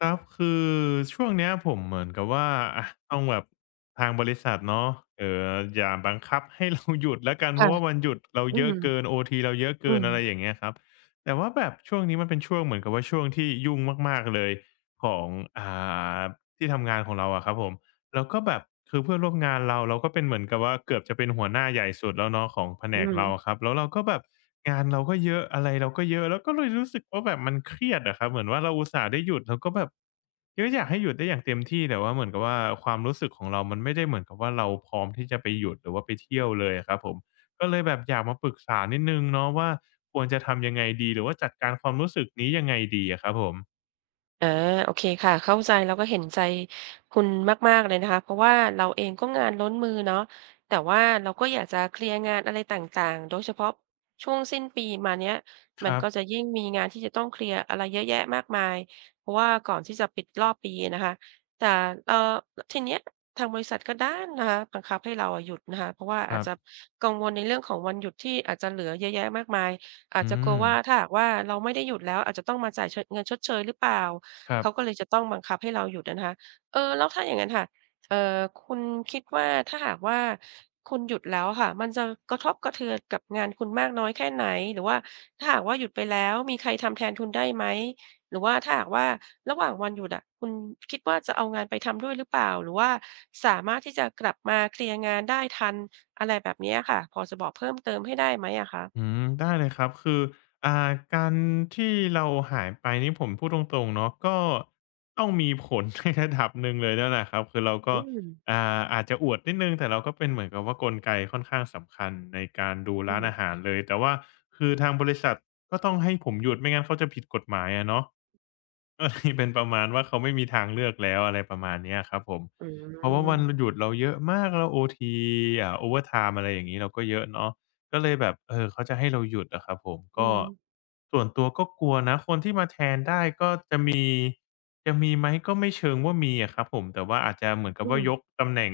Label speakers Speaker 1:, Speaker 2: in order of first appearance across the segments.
Speaker 1: ครับคือช่วงเนี้ยผมเหมือนกับว่าอะต้องแบบทางบริษัทเนาะเอ่ออย่าบังคับให้เราหยุดแล้วกันเพ
Speaker 2: ค่ะ
Speaker 1: ราะว่าวันหยุดเรา
Speaker 2: อื
Speaker 1: เยอะ
Speaker 2: ม
Speaker 1: เกินโอทีเราเยอะ
Speaker 2: อื
Speaker 1: เกิน
Speaker 2: ม
Speaker 1: อะไรอย่างเงี้ยครับแต่ว่าแบบช่วงนี้มันเป็นช่วงเหมือนกับว่าช่วงที่ยุ่งมากๆเลยของอ่าที่ทำงานของเราอะครับผม แล้วก็แบบคือเพื่อนร่วมงานเราเราก็เป็นเหมือนกับว่าเกือบจะเป็นหัวหน้าใหญ่สุดแล้วเนาะของแผน
Speaker 2: อื
Speaker 1: กเรา
Speaker 2: ม
Speaker 1: อะครับแล้วเราก็แบบงานเราก็เยอะอะไรเราก็เยอะแล้วก็เลยรู้สึกว่าแบบมันเครียดอะครับเหมือนว่าเราอุตส่าห์ได้หยุดเราก็แบบก็อยากให้หยุดได้อย่างเต็มที่แต่ว่าเหมือนกับว่าความรู้สึกของเรามันไม่ได้เหมือนกับว่าเราพร้อมที่จะไปหยุดหรือว่าไปเที่ยวเลยอะครับผมก็เลยแบบอยากมาปรึกษานิดนึงเนาะว่าควรจะทำยังไงดีหรือว่าจัดการความรู้สึกนี้ยังไงดีอะครับผม
Speaker 2: อาโอเคค่ะเข้าใจแล้วก็เห็นใจคุณมากๆเลยนะคะเพราะว่าเราเองก็งานล้นมือเนาะแต่ว่าเราก็อยากจะเคลียร์งานอะไรต่างๆโดยเฉพาะช่วงสิ้นปีมาเนี้ย
Speaker 1: ค
Speaker 2: มัน
Speaker 1: รับ
Speaker 2: ก็จะยิ่งมีงานที่จะต้องเคลียร์อะไรเยอะแยะมากมายเพราะว่าก่อนที่จะปิดรอบปีอะนะคะแต่เอ่อทีเนี้ยทางบริษัทก็ด้านนะคะบังคับให้เราอะหยุดนะคะเพราะว่า
Speaker 1: ค
Speaker 2: อาจ
Speaker 1: รั
Speaker 2: จะ
Speaker 1: บ
Speaker 2: กังวลในเรื่องของวันหยุดที่อาจจะเหลือเยอะแยะมากมายอาจ
Speaker 1: อื
Speaker 2: จะกลั
Speaker 1: ม
Speaker 2: วว่าถ้าหากว่าเราไม่ได้หยุดแล้วอาจจะต้องมาจ่ายชเงินชดเชยหรือเปล่า
Speaker 1: ครั
Speaker 2: เขาก็
Speaker 1: บ
Speaker 2: เลยจะต้องบังคับให้เราหยุดอะนะคะเออแล้วถ้าอย่างงั้นค่ะเอ่อคุณคิดว่าถ้าหากว่าคุณหยุดแล้วอะค่ะมันจะกระทบกระเทือนกับงานคุณมากน้อยแค่ไหน หรือว่าถ้าหากว่าหยุดไปแล้วมีใครทำแทนคุณได้ไหมหรือว่าถ้าหากว่าระหว่างวันหยุดอะคุณคิดว่าจะเอางานไปทำด้วยหรือเปล่าหรือว่าสามารถที่จะกลับมาเคลียร์งานได้ทันอะไรแบบเนี้ยค่ะพอจะบอกเพิ่มเติมให้ได้ไหมอะคะ
Speaker 1: อืมได้เลยครับคืออ่าการที่เราหายไปนี่ผมพูดตรงๆเนาะก็ต้องมีผล ในระดับหนึ่งเลยนั่นแหละครับคือเราก็
Speaker 2: อืม
Speaker 1: อาจจะอวดนิดหนึ่งแต่เราก็เป็นเหมือนกับว่ากลไกค่อนข้างสำคัญในการดู
Speaker 2: อื
Speaker 1: ร้านอา
Speaker 2: อ
Speaker 1: หารเลยแต่ว่าคือทางบริษัทก็ต้องให้ผมหยุดไม่งั้นเขาจะผิดกฎหมายอะเนาะ ก็เลยเป็นประมาณว่าเขาไม่มีทางเลือกแล้วอะไรประมาณเนี้ยครับผม
Speaker 2: อื
Speaker 1: เพราะว่าวั
Speaker 2: ม
Speaker 1: นหยุดเราเยอะมากเราโอทีโอเวอร์ไทม์อะไรอย่างงี้เราก็เยอะเนาะก็เลยแบบเออเขาจะให้เราหยุดอะครับผม
Speaker 2: อื
Speaker 1: ก็
Speaker 2: ม
Speaker 1: ส่วนตัวก็กลัวนะคนที่มาแทนได้ก็จะมีไหมก็ไม่เชิงว่ามีอะครับผมแต่ว่าอาจจะเหมือนกับ
Speaker 2: อ
Speaker 1: ว่า
Speaker 2: ม
Speaker 1: ยกตำแหน่ง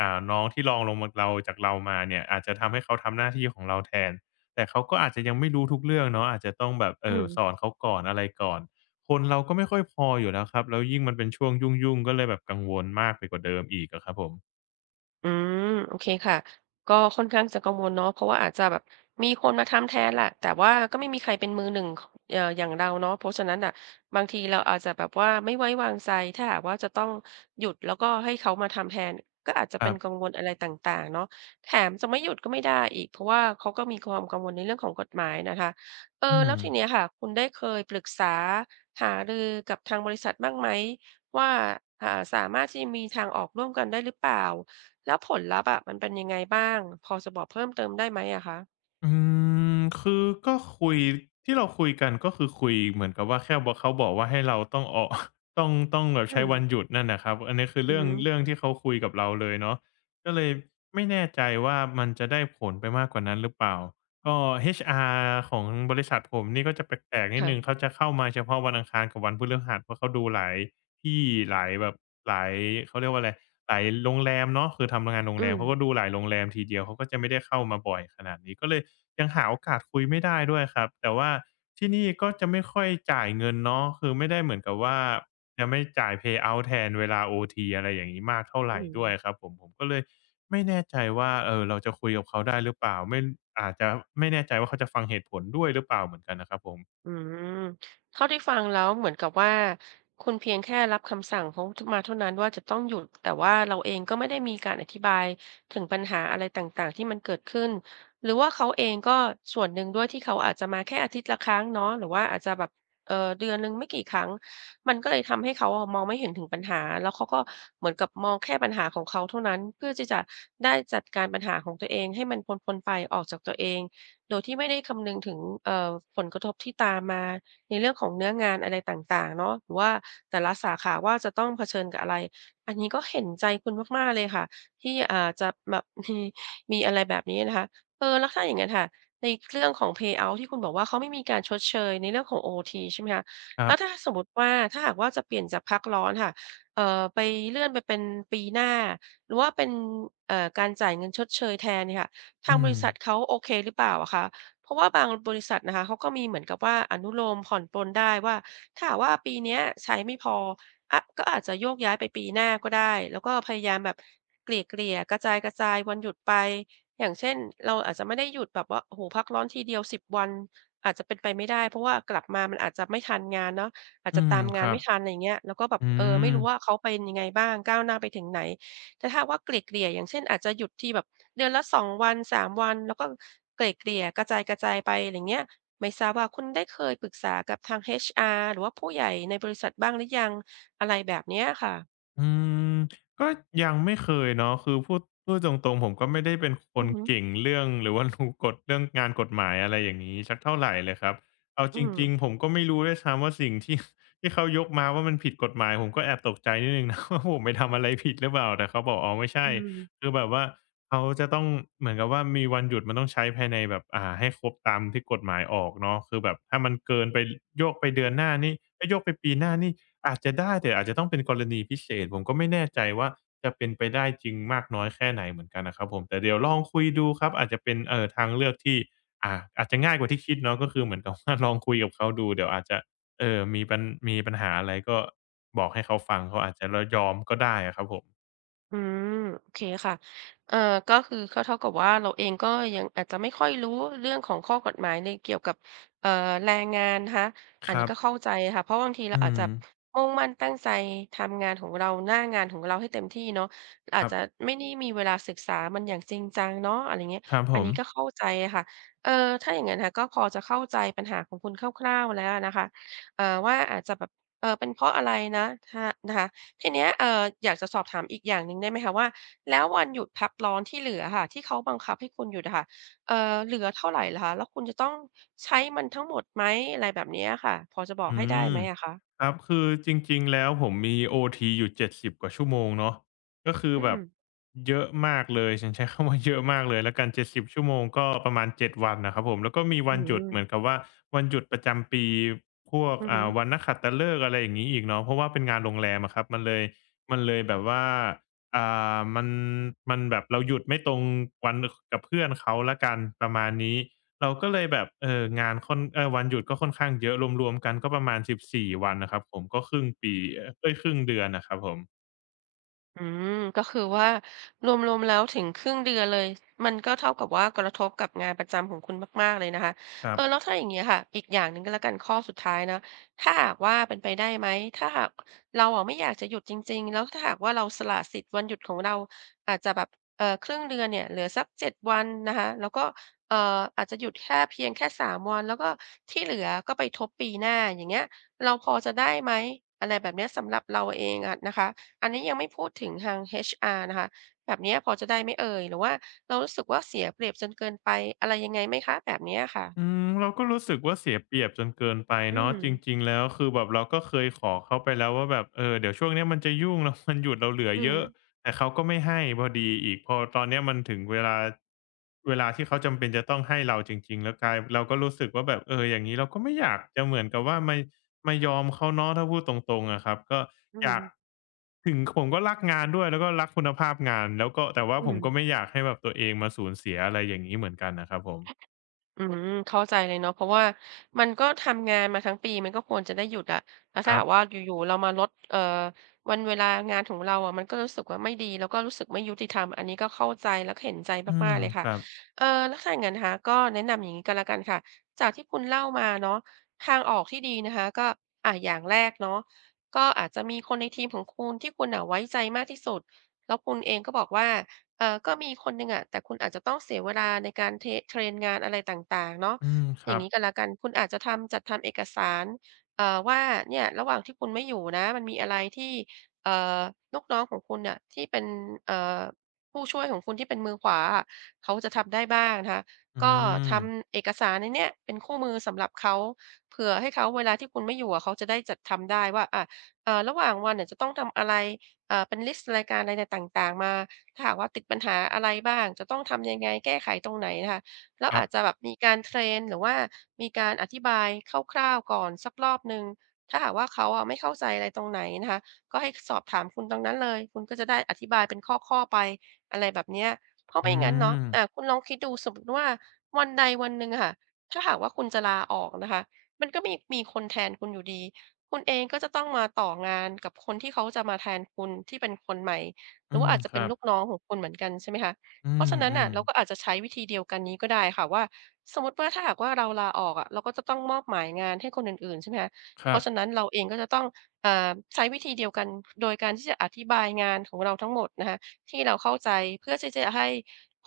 Speaker 1: น้องที่รองลงมาเราจากเรามาเนี่ยอาจจะทำให้เขาทำหน้าที่ของเราแทนแต่เขาก็อาจจะยังไม่รู้ทุกเรื่องเนาะอาจจะต้องแบบ
Speaker 2: อื
Speaker 1: สอน
Speaker 2: ม
Speaker 1: เขาก่อนอะไรก่อน คนเราก็ไม่ค่อยพออยู่แล้วครับแล้วยิ่งมันเป็นช่วงยุ่งๆก็เลยแบบกังวลมากไปกว่าเดิมอีกอะครับผม
Speaker 2: อืมโอเคค่ะก็ค่อนข้างจะกังวลเนาะเพราะว่าอาจจะแบบมีคนมาทำแทนแหละแต่ว่าก็ไม่มีใครเป็นมือหนึ่งอย่างเราเนาะเพราะฉะนั้นน่ะบางทีเราอาจจะแบบว่าไม่ไว้วางใจถ้าหากว่าจะต้องหยุดแล้วก็ให้เขามาทำแทนก็อาจจะ
Speaker 1: ค
Speaker 2: เป็
Speaker 1: รั
Speaker 2: น
Speaker 1: บ
Speaker 2: กังวลอะไรต่างๆเนาะแถมจะไม่หยุดก็ไม่ได้อีกเพราะว่าเขาก็มีความกังวลในเรื่องของกฎหมายนะคะเออ
Speaker 1: อื
Speaker 2: แล้
Speaker 1: ม
Speaker 2: วทีเนี้ยค่ะคุณได้เคยปรึกษาหารือกับทางบริษัทบ้างไหมว่าอ่าสามารถที่จะมีทางออกร่วมกันได้หรือเปล่า แล้วผลลัพธ์อะมันเป็นยังไงบ้างพอจะบอกเพิ่มเติมได้ไหมอะคะ
Speaker 1: อืมคือก็คุยที่เราคุยกันก็คือคุยเหมือนกับว่าแค่ว่าเขาบอกว่าให้เราต้องออก ต้องแบบ
Speaker 2: อื
Speaker 1: ใช้
Speaker 2: ม
Speaker 1: วันหยุดนั่นน่ะครับอันนี้คือ
Speaker 2: อือ
Speaker 1: เรื่อง
Speaker 2: ฮึ
Speaker 1: เรื่องที่เขาคุยกับเราเลยเนาะก็เลยไม่แน่ใจว่ามันจะได้ผลไปมากกว่านั้นหรือเปล่า ก็ HR ของบริษัทผมนี่ก็จะแปลกๆนิดหนึ่ง
Speaker 2: ค่ะ
Speaker 1: เขาจะเข้ามาเฉพาะวันอังคารกับวันพฤหัสเพราะเขาดูหลายที่หลายแบบหลายเขาเรียกว่าอะไรหลายโรงแรมเนาะคือทำงานโรง
Speaker 2: อื
Speaker 1: แรม
Speaker 2: ม
Speaker 1: เขาก็ดูหลายโรงแรมทีเดียวเขาก็จะไม่ได้เข้ามาบ่อยขนาดนี้ก็เลยยังหาโอกาสคุยไม่ได้ด้วยครับแต่ว่าที่นี่ก็จะไม่ค่อยจ่ายเงินเนาะคือไม่ได้เหมือนกับว่าจะไม่จ่ายเพย์เอาต์แทนเวลาโอทีอะไรอย่างงี้มากเท่าไร
Speaker 2: อืม
Speaker 1: ด้วยครับผมผมก็เลย ไม่แน่ใจว่าเออเราจะคุยกับเขาได้หรือเปล่าไม่อาจจะไม่แน่ใจว่าเขาจะฟังเหตุผลด้วยหรือเปล่าเหมือนกันนะครับผม
Speaker 2: อืมเท่าที่ฟังแล้วเหมือนกับว่าคุณเพียงแค่รับคำสั่งเขามาเท่านั้นว่าจะต้องหยุดแต่ว่าเราเองก็ไม่ได้มีการอธิบายถึงปัญหาอะไรต่างๆที่มันเกิดขึ้นหรือว่าเขาเองก็ส่วนหนึ่งด้วยที่เขาอาจจะมาแค่อาทิตย์ละครั้งเนาะหรือว่าอาจจะแบบเออเดือนหนึ่งไม่กี่ครั้งมันก็เลยทำให้เขาอะมองไม่เห็นถึงปัญหาแล้วเขาก็เหมือนกับมองแค่ปัญหาของเขาเท่านั้นเพื่อที่จะได้จัดการปัญหาของตัวเองให้มันพ้นๆไปออกจากตัวเอง โดยที่ไม่ได้คำนึงถึงเอ่อผลกระทบที่ตามมาในเรื่องของเนื้องานอะไรต่างๆเนาะหรือว่าแต่ละสาขาว่าจะต้องเผชิญกับอะไรอันนี้ก็เห็นใจคุณมากๆเลยค่ะที่จะแบบ มีมีอะไรแบบนี้นะคะเออแล้วถ้าอย่างงั้นค่ะในเรื่องของเพย์เอาต์ที่คุณบอกว่าเขาไม่มีการชดเชยในเรื่องของโอทีใช่ไหมคะ
Speaker 1: ครั
Speaker 2: แล้วถ้า
Speaker 1: บ
Speaker 2: สมมุติว่าถ้าหากว่าจะเปลี่ยนจากพักร้อนค่ะเอ่อไปเลื่อนไปเป็นปีหน้าหรือว่าเป็นการจ่ายเงินชดเชยแทนเนี่ยค่ะ ทาง
Speaker 1: อื
Speaker 2: บ
Speaker 1: ม
Speaker 2: ริษัทเขาโอเคหรือเปล่าอะคะเพราะว่าบางบริษัทนะคะเขาก็มีเหมือนกับว่าอนุโลมผ่อนปรนได้ว่าถ้าหากว่าปีเนี้ยใช้ไม่พออะก็อาจจะโยกย้ายไปปีหน้าก็ได้แล้วก็พยายามแบบเกลี่ยเกลี่ยกระจายกระจายวันหยุดไปอย่างเช่นเราอาจจะไม่ได้หยุดแบบว่าโอ้โหพักร้อนทีเดียวสิบวันอาจจะเป็นไปไม่ได้เพราะว่ากลับมามันอาจจะไม่ทันงานเนาะอาจ
Speaker 1: อื
Speaker 2: จะ
Speaker 1: ม
Speaker 2: ตาม
Speaker 1: ค
Speaker 2: งาน
Speaker 1: รับ
Speaker 2: ไม่ทันอะไรเงี้ยแล้วก็แบบ
Speaker 1: อื
Speaker 2: เออไม่
Speaker 1: ม
Speaker 2: รู้ว่าเขาเป็นยังไงบ้างก้าวหน้าไปถึงไหน แต่ถ้าหากว่าเกลี่ยๆอย่างเช่นอาจจะหยุดทีแบบเดือนละ2วัน3วันแล้วก็เกลี่ยๆกระจายๆไปอะไรเงี้ยไม่ทราบว่าคุณได้เคยปรึกษากับทาง HR หรือว่าผู้ใหญ่ในบริษัทบ้างหรือยังอะไรแบบเนี้ยค่ะ
Speaker 1: อืมก็ยังไม่เคยเนาะคือพูดตรงๆผมก็ไม่ได้เป็นค
Speaker 2: อื
Speaker 1: น
Speaker 2: อหือ
Speaker 1: เก่งเรื่องหรือว่า รู้กฎเรื่องงานกฎหมายอะไรอย่างงี้สักเท่าไรเลยครับเอา
Speaker 2: อื
Speaker 1: จ
Speaker 2: ม
Speaker 1: ริงๆผมก็ไม่รู้ด้วยซ้ำว่าสิ่งที่ ที่เขายกมาว่ามันผิดกฎหมายผมก็แอบตกใจนิดหนึ่งนะ ว่าผมไปทำอะไรผิดหรือเปล่าแต่เขาบอกอ๋อไม่
Speaker 2: อื
Speaker 1: ใช่
Speaker 2: ม
Speaker 1: คือแบบว่าเขาจะต้องเหมือนกับว่ามีวันหยุดมันต้องใช้ภายในแบบให้ครบตามที่กฎหมายออกเนาะคือแบบถ้ามันเกินไปโยกไปเดือนหน้านี่เอ๊ยโยกไปปีหน้านี่ อาจจะได้แต่อาจจะต้องเป็นกรณีพิเศษผมก็ไม่แน่ใจว่าจะเป็นไปได้จริงมากน้อยแค่ไหนเหมือนกันนะครับผมแต่เดี๋ยวลองคุยดูครับอาจจะเป็นทางเลือกที่อาจจะง่ายกว่าที่คิดเนาะก็คือเหมือนกับว่า ลองคุยกับเขาดูเดี๋ยวอาจจะมีมีปัญหาอะไรก็บอกให้เขาฟังเขาอาจจะรยอมก็ได้อะครับผม
Speaker 2: อืมโอเคค่ะเอ่อก็คือก็เท่ากับว่าเราเองก็ยังอาจจะไม่ค่อยรู้เรื่องของข้อกฎหมายในเกี่ยวกับเอ่อแรงงานนะคะอั
Speaker 1: ค
Speaker 2: นนี้
Speaker 1: รับ
Speaker 2: ก็เข้าใจค่ะเพราะบางทีเรา
Speaker 1: อื
Speaker 2: อาจจะ
Speaker 1: ม
Speaker 2: มุ่งมั่นตั้งใจทำงานของเราหน้างานของเราให้เต็มที่เนาะอา
Speaker 1: ค
Speaker 2: จ
Speaker 1: รั
Speaker 2: จะ
Speaker 1: บ
Speaker 2: ไม่ได้มีเวลาศึกษามันอย่างจริงจังเนาะอะไรเงี้ย
Speaker 1: ครับผ
Speaker 2: อัน
Speaker 1: ม
Speaker 2: นี้ก็เข้าใจค่ะเอ่อถ้าอย่างงั้นค่ะก็พอจะเข้าใจปัญหาของคุณคร่าวๆแล้วอะนะคะว่าอาจจะแบบเป็นเพราะอะไรนะถ้านะคะ ทีเนี้ยอยากจะสอบถามอีกอย่างหนึ่งได้ไหมคะว่าแล้ววันหยุดพักร้อนที่เหลือค่ะที่เขาบังคับให้คุณหยุดอะค่ะเหลือเท่าไรเหรอคะแล้วคุณจะต้องใช้มันทั้งหมดไหมอะไรแบบเนี้ยค่ะพอจะบอก
Speaker 1: อื
Speaker 2: ให้ได้
Speaker 1: ม
Speaker 2: ไหมอะคะ
Speaker 1: ครับคือจริงๆแล้วผมมีโอทีอยู่70กว่าชั่วโมงเนาะก็คือ
Speaker 2: อื
Speaker 1: แบ
Speaker 2: ม
Speaker 1: บเยอะมากเลยฉันใช้คำว่า เยอะมากเลยแล้วกัน70ชั่วโมงก็ประมาณเจ็ดวันนะครับผมแล้วก็มี
Speaker 2: อื
Speaker 1: วันหยุดเหมือน
Speaker 2: ม
Speaker 1: กับว่าวันหยุดประจำปีพวก
Speaker 2: อือฮึ
Speaker 1: วันนักขัตฤกษ์อะไรอย่างงี้อีกเนาะเพราะว่าเป็นงานโรงแรมอะครับมันเลยมันเลยแบบว่าอ่มันมันแบบเราหยุดไม่ตรงวันกับเพื่อนเขาแล้วกันประมาณนี้ เราก็เลยแบบเอองานค่อนเออวันหยุดก็ค่อนข้างเยอะรวมๆกันก็ประมาณ14วันนะครับผมก็ครึ่งปีเอ้ยครึ่งเดือนน่ะครับผม
Speaker 2: อืมก็คือว่ารวมๆแล้วถึงครึ่งเดือนเลยมันก็เท่ากับว่ากระทบกับงานประจำของคุณมากๆเลยนะคะ
Speaker 1: ครั
Speaker 2: เออ
Speaker 1: บ
Speaker 2: แล้วถ้าอย่างเงี้ยค่ะอีกอย่างหนึ่งก็แล้วกันข้อสุดท้ายนะถ้าหากว่าเป็นไปได้ไหมถ้าหากเราอะไม่อยากจะหยุดจริงๆแล้วถ้าหากว่าเราสละสิทธิ์วันหยุดของเราอาจจะแบบครึ่งเดือนเนี่ยเหลือสัก7 วันนะคะแล้วก็เอ่ออาจจะหยุดแค่เพียงแค่3วันแล้วก็ที่เหลือก็ไปทบปีหน้าอย่างเงี้ยเราพอจะได้ไหมอะไรแบบเนี้ยสำหรับเราเองอะนะคะ อันนี้ยังไม่พูดถึงทาง HR นะคะ แบบเนี้ยพอจะได้ไหมเอ่ยหรือว่าเรารู้สึกว่าเสียเปรียบจนเกินไปอะไรยังไงไหมคะแบบเนี้ย
Speaker 1: อื
Speaker 2: ค่ะ
Speaker 1: มเราก็รู้สึกว่าเสียเปรียบจนเกินไป
Speaker 2: อื
Speaker 1: เนาะ
Speaker 2: ม
Speaker 1: จริงๆแล้วคือแบบเราก็เคยขอเขาไปแล้วว่าแบบเออเดี๋ยวช่วงเนี้ยมันจะยุ่งแล้ววัน หยุดเราเหลือ
Speaker 2: อือ
Speaker 1: เย
Speaker 2: ฮึ
Speaker 1: อะแต่เขาก็ไม่ให้พอดีอีกพอตอนเนี้ยมันถึงเวลาที่เขาจำเป็นจะต้องให้เราจริงๆแล้วกลายเราก็รู้สึกว่าแบบเอออย่างงี้เราก็ไม่อยากจะเหมือนกับว่ามายอมเขาเนาะถ้าพูดตรงๆอะครับก็
Speaker 2: อื
Speaker 1: อยา
Speaker 2: ม
Speaker 1: กถึงผมก็รักงานด้วยแล้วก็รักคุณภาพงานแล้วก็แต่ว่า
Speaker 2: อื
Speaker 1: ผม
Speaker 2: ม
Speaker 1: ก็ไม่อยากให้แบบตัวเองมาสูญเสียอะไรอย่างงี้เหมือนกันน่ะครับผม
Speaker 2: อืมเข้าใจเลยเนาะเพราะว่ามันก็ทำงานมาทั้งปีมันก็ควรจะได้หยุดอะแล้ว
Speaker 1: ค
Speaker 2: ถ้า
Speaker 1: รั
Speaker 2: หา
Speaker 1: บ
Speaker 2: กว่าอยู่ๆเรามาลดวันเวลางานของเราอะมันก็รู้สึกว่าไม่ดีแล้วก็รู้สึกไม่ยุติธรรมอันนี้ก็เข้าใจแล้วก็เห็นใจ
Speaker 1: อื
Speaker 2: มา
Speaker 1: ม
Speaker 2: กๆเลย
Speaker 1: ค
Speaker 2: ค่ะ
Speaker 1: รับ
Speaker 2: แล้วถ้าอย่างงั้นนะคะก็แนะนำอย่างงี้ก็แล้วกันค่ะจากที่คุณเล่ามาเนาะทางออกที่ดีนะคะก็อ่าอย่างแรกเนาะก็อาจจะมีคนในทีมของคุณที่คุณน่ะไว้ใจมากที่สุดแล้วคุณเองก็บอกว่า ก็มีคนหนึ่งอะแต่คุณอาจจะต้องเสียเวลาในการเทรนงานอะไรต่างๆเนาะ
Speaker 1: อืมค
Speaker 2: อ
Speaker 1: รั
Speaker 2: ย่าง
Speaker 1: บ
Speaker 2: งี้ก็แล้วกันคุณอาจจะทำจัดทำเอกสารว่าเนี่ยระหว่างที่คุณไม่อยู่นะมันมีอะไรที่เอ่อลูกน้องของคุณน่ะที่เป็นเอ่อผู้ช่วยของคุณที่เป็นมือขวาอะเขาจะทำได้บ้างนะคะ
Speaker 1: อื
Speaker 2: ก็ท
Speaker 1: ม
Speaker 2: ำเอกสารในเนี้ยเป็นคู่มือสำหรับเขาเผื่อให้เขาเวลาที่คุณไม่อยู่อะเขาจะได้จัดทำได้ว่าอะระหว่างวันเนี่ยจะต้องทำอะไรเป็นลิสต์รายการอะไรนต่างๆมา ถ้าหากว่าติดปัญหาอะไรบ้างจะต้องทำยังไงแก้ไขตรงไหนนะคะแล้ว
Speaker 1: ครั
Speaker 2: อา
Speaker 1: บ
Speaker 2: จจะแบบมีการเทรนหรือว่ามีการอธิบายคร่าวๆก่อนสักรอบหนึ่งถ้าหากว่าเขาอะไม่เข้าใจอะไรตรงไหนนะคะก็ให้สอบถามคุณตรงนั้นเลยคุณก็จะได้อธิบายเป็นข้อๆไปอะไรแบบเนี้ยเพราะ
Speaker 1: อื
Speaker 2: ไม่งั้นเนาะ
Speaker 1: ม
Speaker 2: อ่าคุณลองคิดดูสมมุติว่าวันใดวันหนึ่งอะค่ะถ้าหากว่าคุณจะลาออกนะคะมันก็มีคนแทนคุณอยู่ดีคุณเองก็จะต้องมาต่องานกับคนที่เขาจะมาแทนคุณที่เป็นคนใหม่ ห
Speaker 1: อื
Speaker 2: รือว่า
Speaker 1: ม
Speaker 2: อาจจะ
Speaker 1: ค
Speaker 2: เป็น
Speaker 1: รับ
Speaker 2: ลูกน้องของคุณเหมือนกันใช่ไหมคะ
Speaker 1: อื
Speaker 2: เพ
Speaker 1: ม
Speaker 2: ราะฉะนั้น
Speaker 1: อื
Speaker 2: น่ะ
Speaker 1: ม
Speaker 2: เราก็อาจจะใช้วิธีเดียวกันนี้ก็ได้ค่ะว่าสมมุติว่าถ้าหากว่าเราลาออกอะเราก็จะต้องมอบหมายงานให้คนอื่นๆใช่ไหมคะ
Speaker 1: ค
Speaker 2: เพ
Speaker 1: รับ
Speaker 2: ราะฉะนั้นเราเองก็จะต้องเอ่อใช้วิธีเดียวกันโดยการที่จะอธิบายงานของเราทั้งหมดนะคะที่เราเข้าใจเพื่อที่จะให้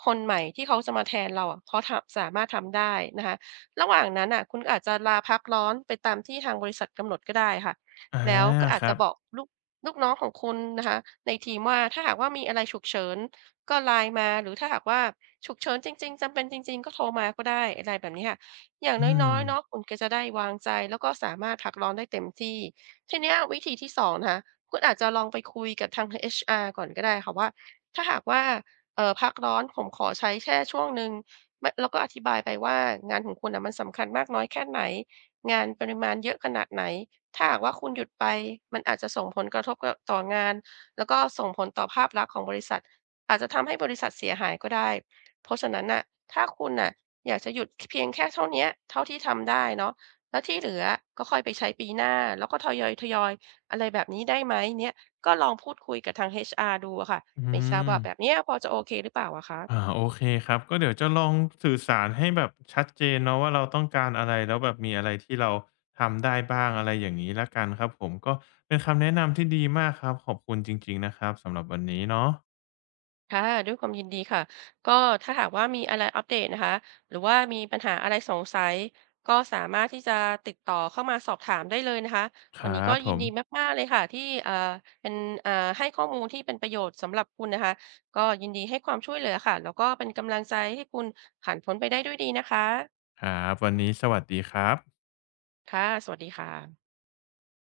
Speaker 2: คนใหม่ที่เขาจะมาแทนเราอะเขาทำสามารถทำได้นะคะระหว่างนั้นน่ะคุณก็อาจจะลาพักร้อนไปตามที่ทางบริษัทกำหนดก็ได้ค่ะ
Speaker 1: อา
Speaker 2: แล้วก็อา
Speaker 1: ค
Speaker 2: จจะ
Speaker 1: รับ
Speaker 2: บอกลูกน้องของคุณนะคะในทีมว่าถ้าหากว่ามีอะไรฉุกเฉินก็ไลน์มาหรือถ้าหากว่าฉุกเฉินจริงๆจำเป็นจริงๆก็โทรมาก็ได้อะไรแบบนี้ค่ะอย่าง
Speaker 1: อืม
Speaker 2: น้อยๆเนาะคุณก็จะได้วางใจแล้วก็สามารถพักร้อนได้เต็มที่ทีเนี้ยวิธีที่2นะคะคุณอาจจะลองไปคุยกับทาง HR ก่อนก็ได้ค่ะว่าถ้าหากว่าพักร้อนผมขอใช้แค่ช่วงหนึ่งมแล้วก็อธิบายไปว่างานของคุณน่ะมันสำคัญมากน้อยแค่ไหนงานปริมาณเยอะขนาดไหน ถ้าหากว่าคุณหยุดไปมันอาจจะส่งผลกระทบกบต่องานแล้วก็ส่งผลต่อภาพลักษณ์ของบริษัทอาจจะทำให้บริษัทเสียหายก็ได้เพราะฉะนั้นน่ะถ้าคุณน่ะอยากจะหยุดเพียงแค่เท่าเนี้ยเท่าที่ทำได้เนาะแล้วที่เหลือก็ค่อยไปใช้ปีหน้าแล้วก็ทยอยๆอยอะไรแบบนี้ได้ไหมเนี่ยก็ลองพูดคุยกับทาง HR ดูอะค่ะ
Speaker 1: อื
Speaker 2: ไม่ทราบ
Speaker 1: ม
Speaker 2: ว่าแบบเนี้ยพอจะโอเคหรือเปล่าอะคะ
Speaker 1: อาโอเคครับก็เดี๋ยวจะลองสื่อสารให้แบบชัดเจนเนาะว่าเราต้องการอะไรแล้วแบบมีอะไรที่เราทำได้บ้างอะไรอย่างงี้แล้วกันครับผมก็เป็นคำแนะนำที่ดีมากครับขอบคุณจริงๆนะครับสำหรับวันนี้เนาะ
Speaker 2: ค่ะด้วยความยินดีค่ะก็ถ้าหากว่ามีอะไรอัปเดตนะคะหรือว่ามีปัญหาอะไรสงสัยก็สามารถที่จะติดต่อเข้ามาสอบถามได้เลยนะคะ
Speaker 1: ค
Speaker 2: วันนี้
Speaker 1: รั
Speaker 2: ก็
Speaker 1: บผ
Speaker 2: ยิน
Speaker 1: ม
Speaker 2: ดีมากๆเลยค่ะที่เป็นให้ข้อมูลที่เป็นประโยชน์สำหรับคุณนะคะก็ยินดีให้ความช่วยเหลือค่ะแล้วก็เป็นกำลังใจให้คุณผ่านพ้นไปได้ด้วยดีนะคะ
Speaker 1: ครับวันนี้สวัสดีครับ
Speaker 2: ค่ะสวัสดีค่ะ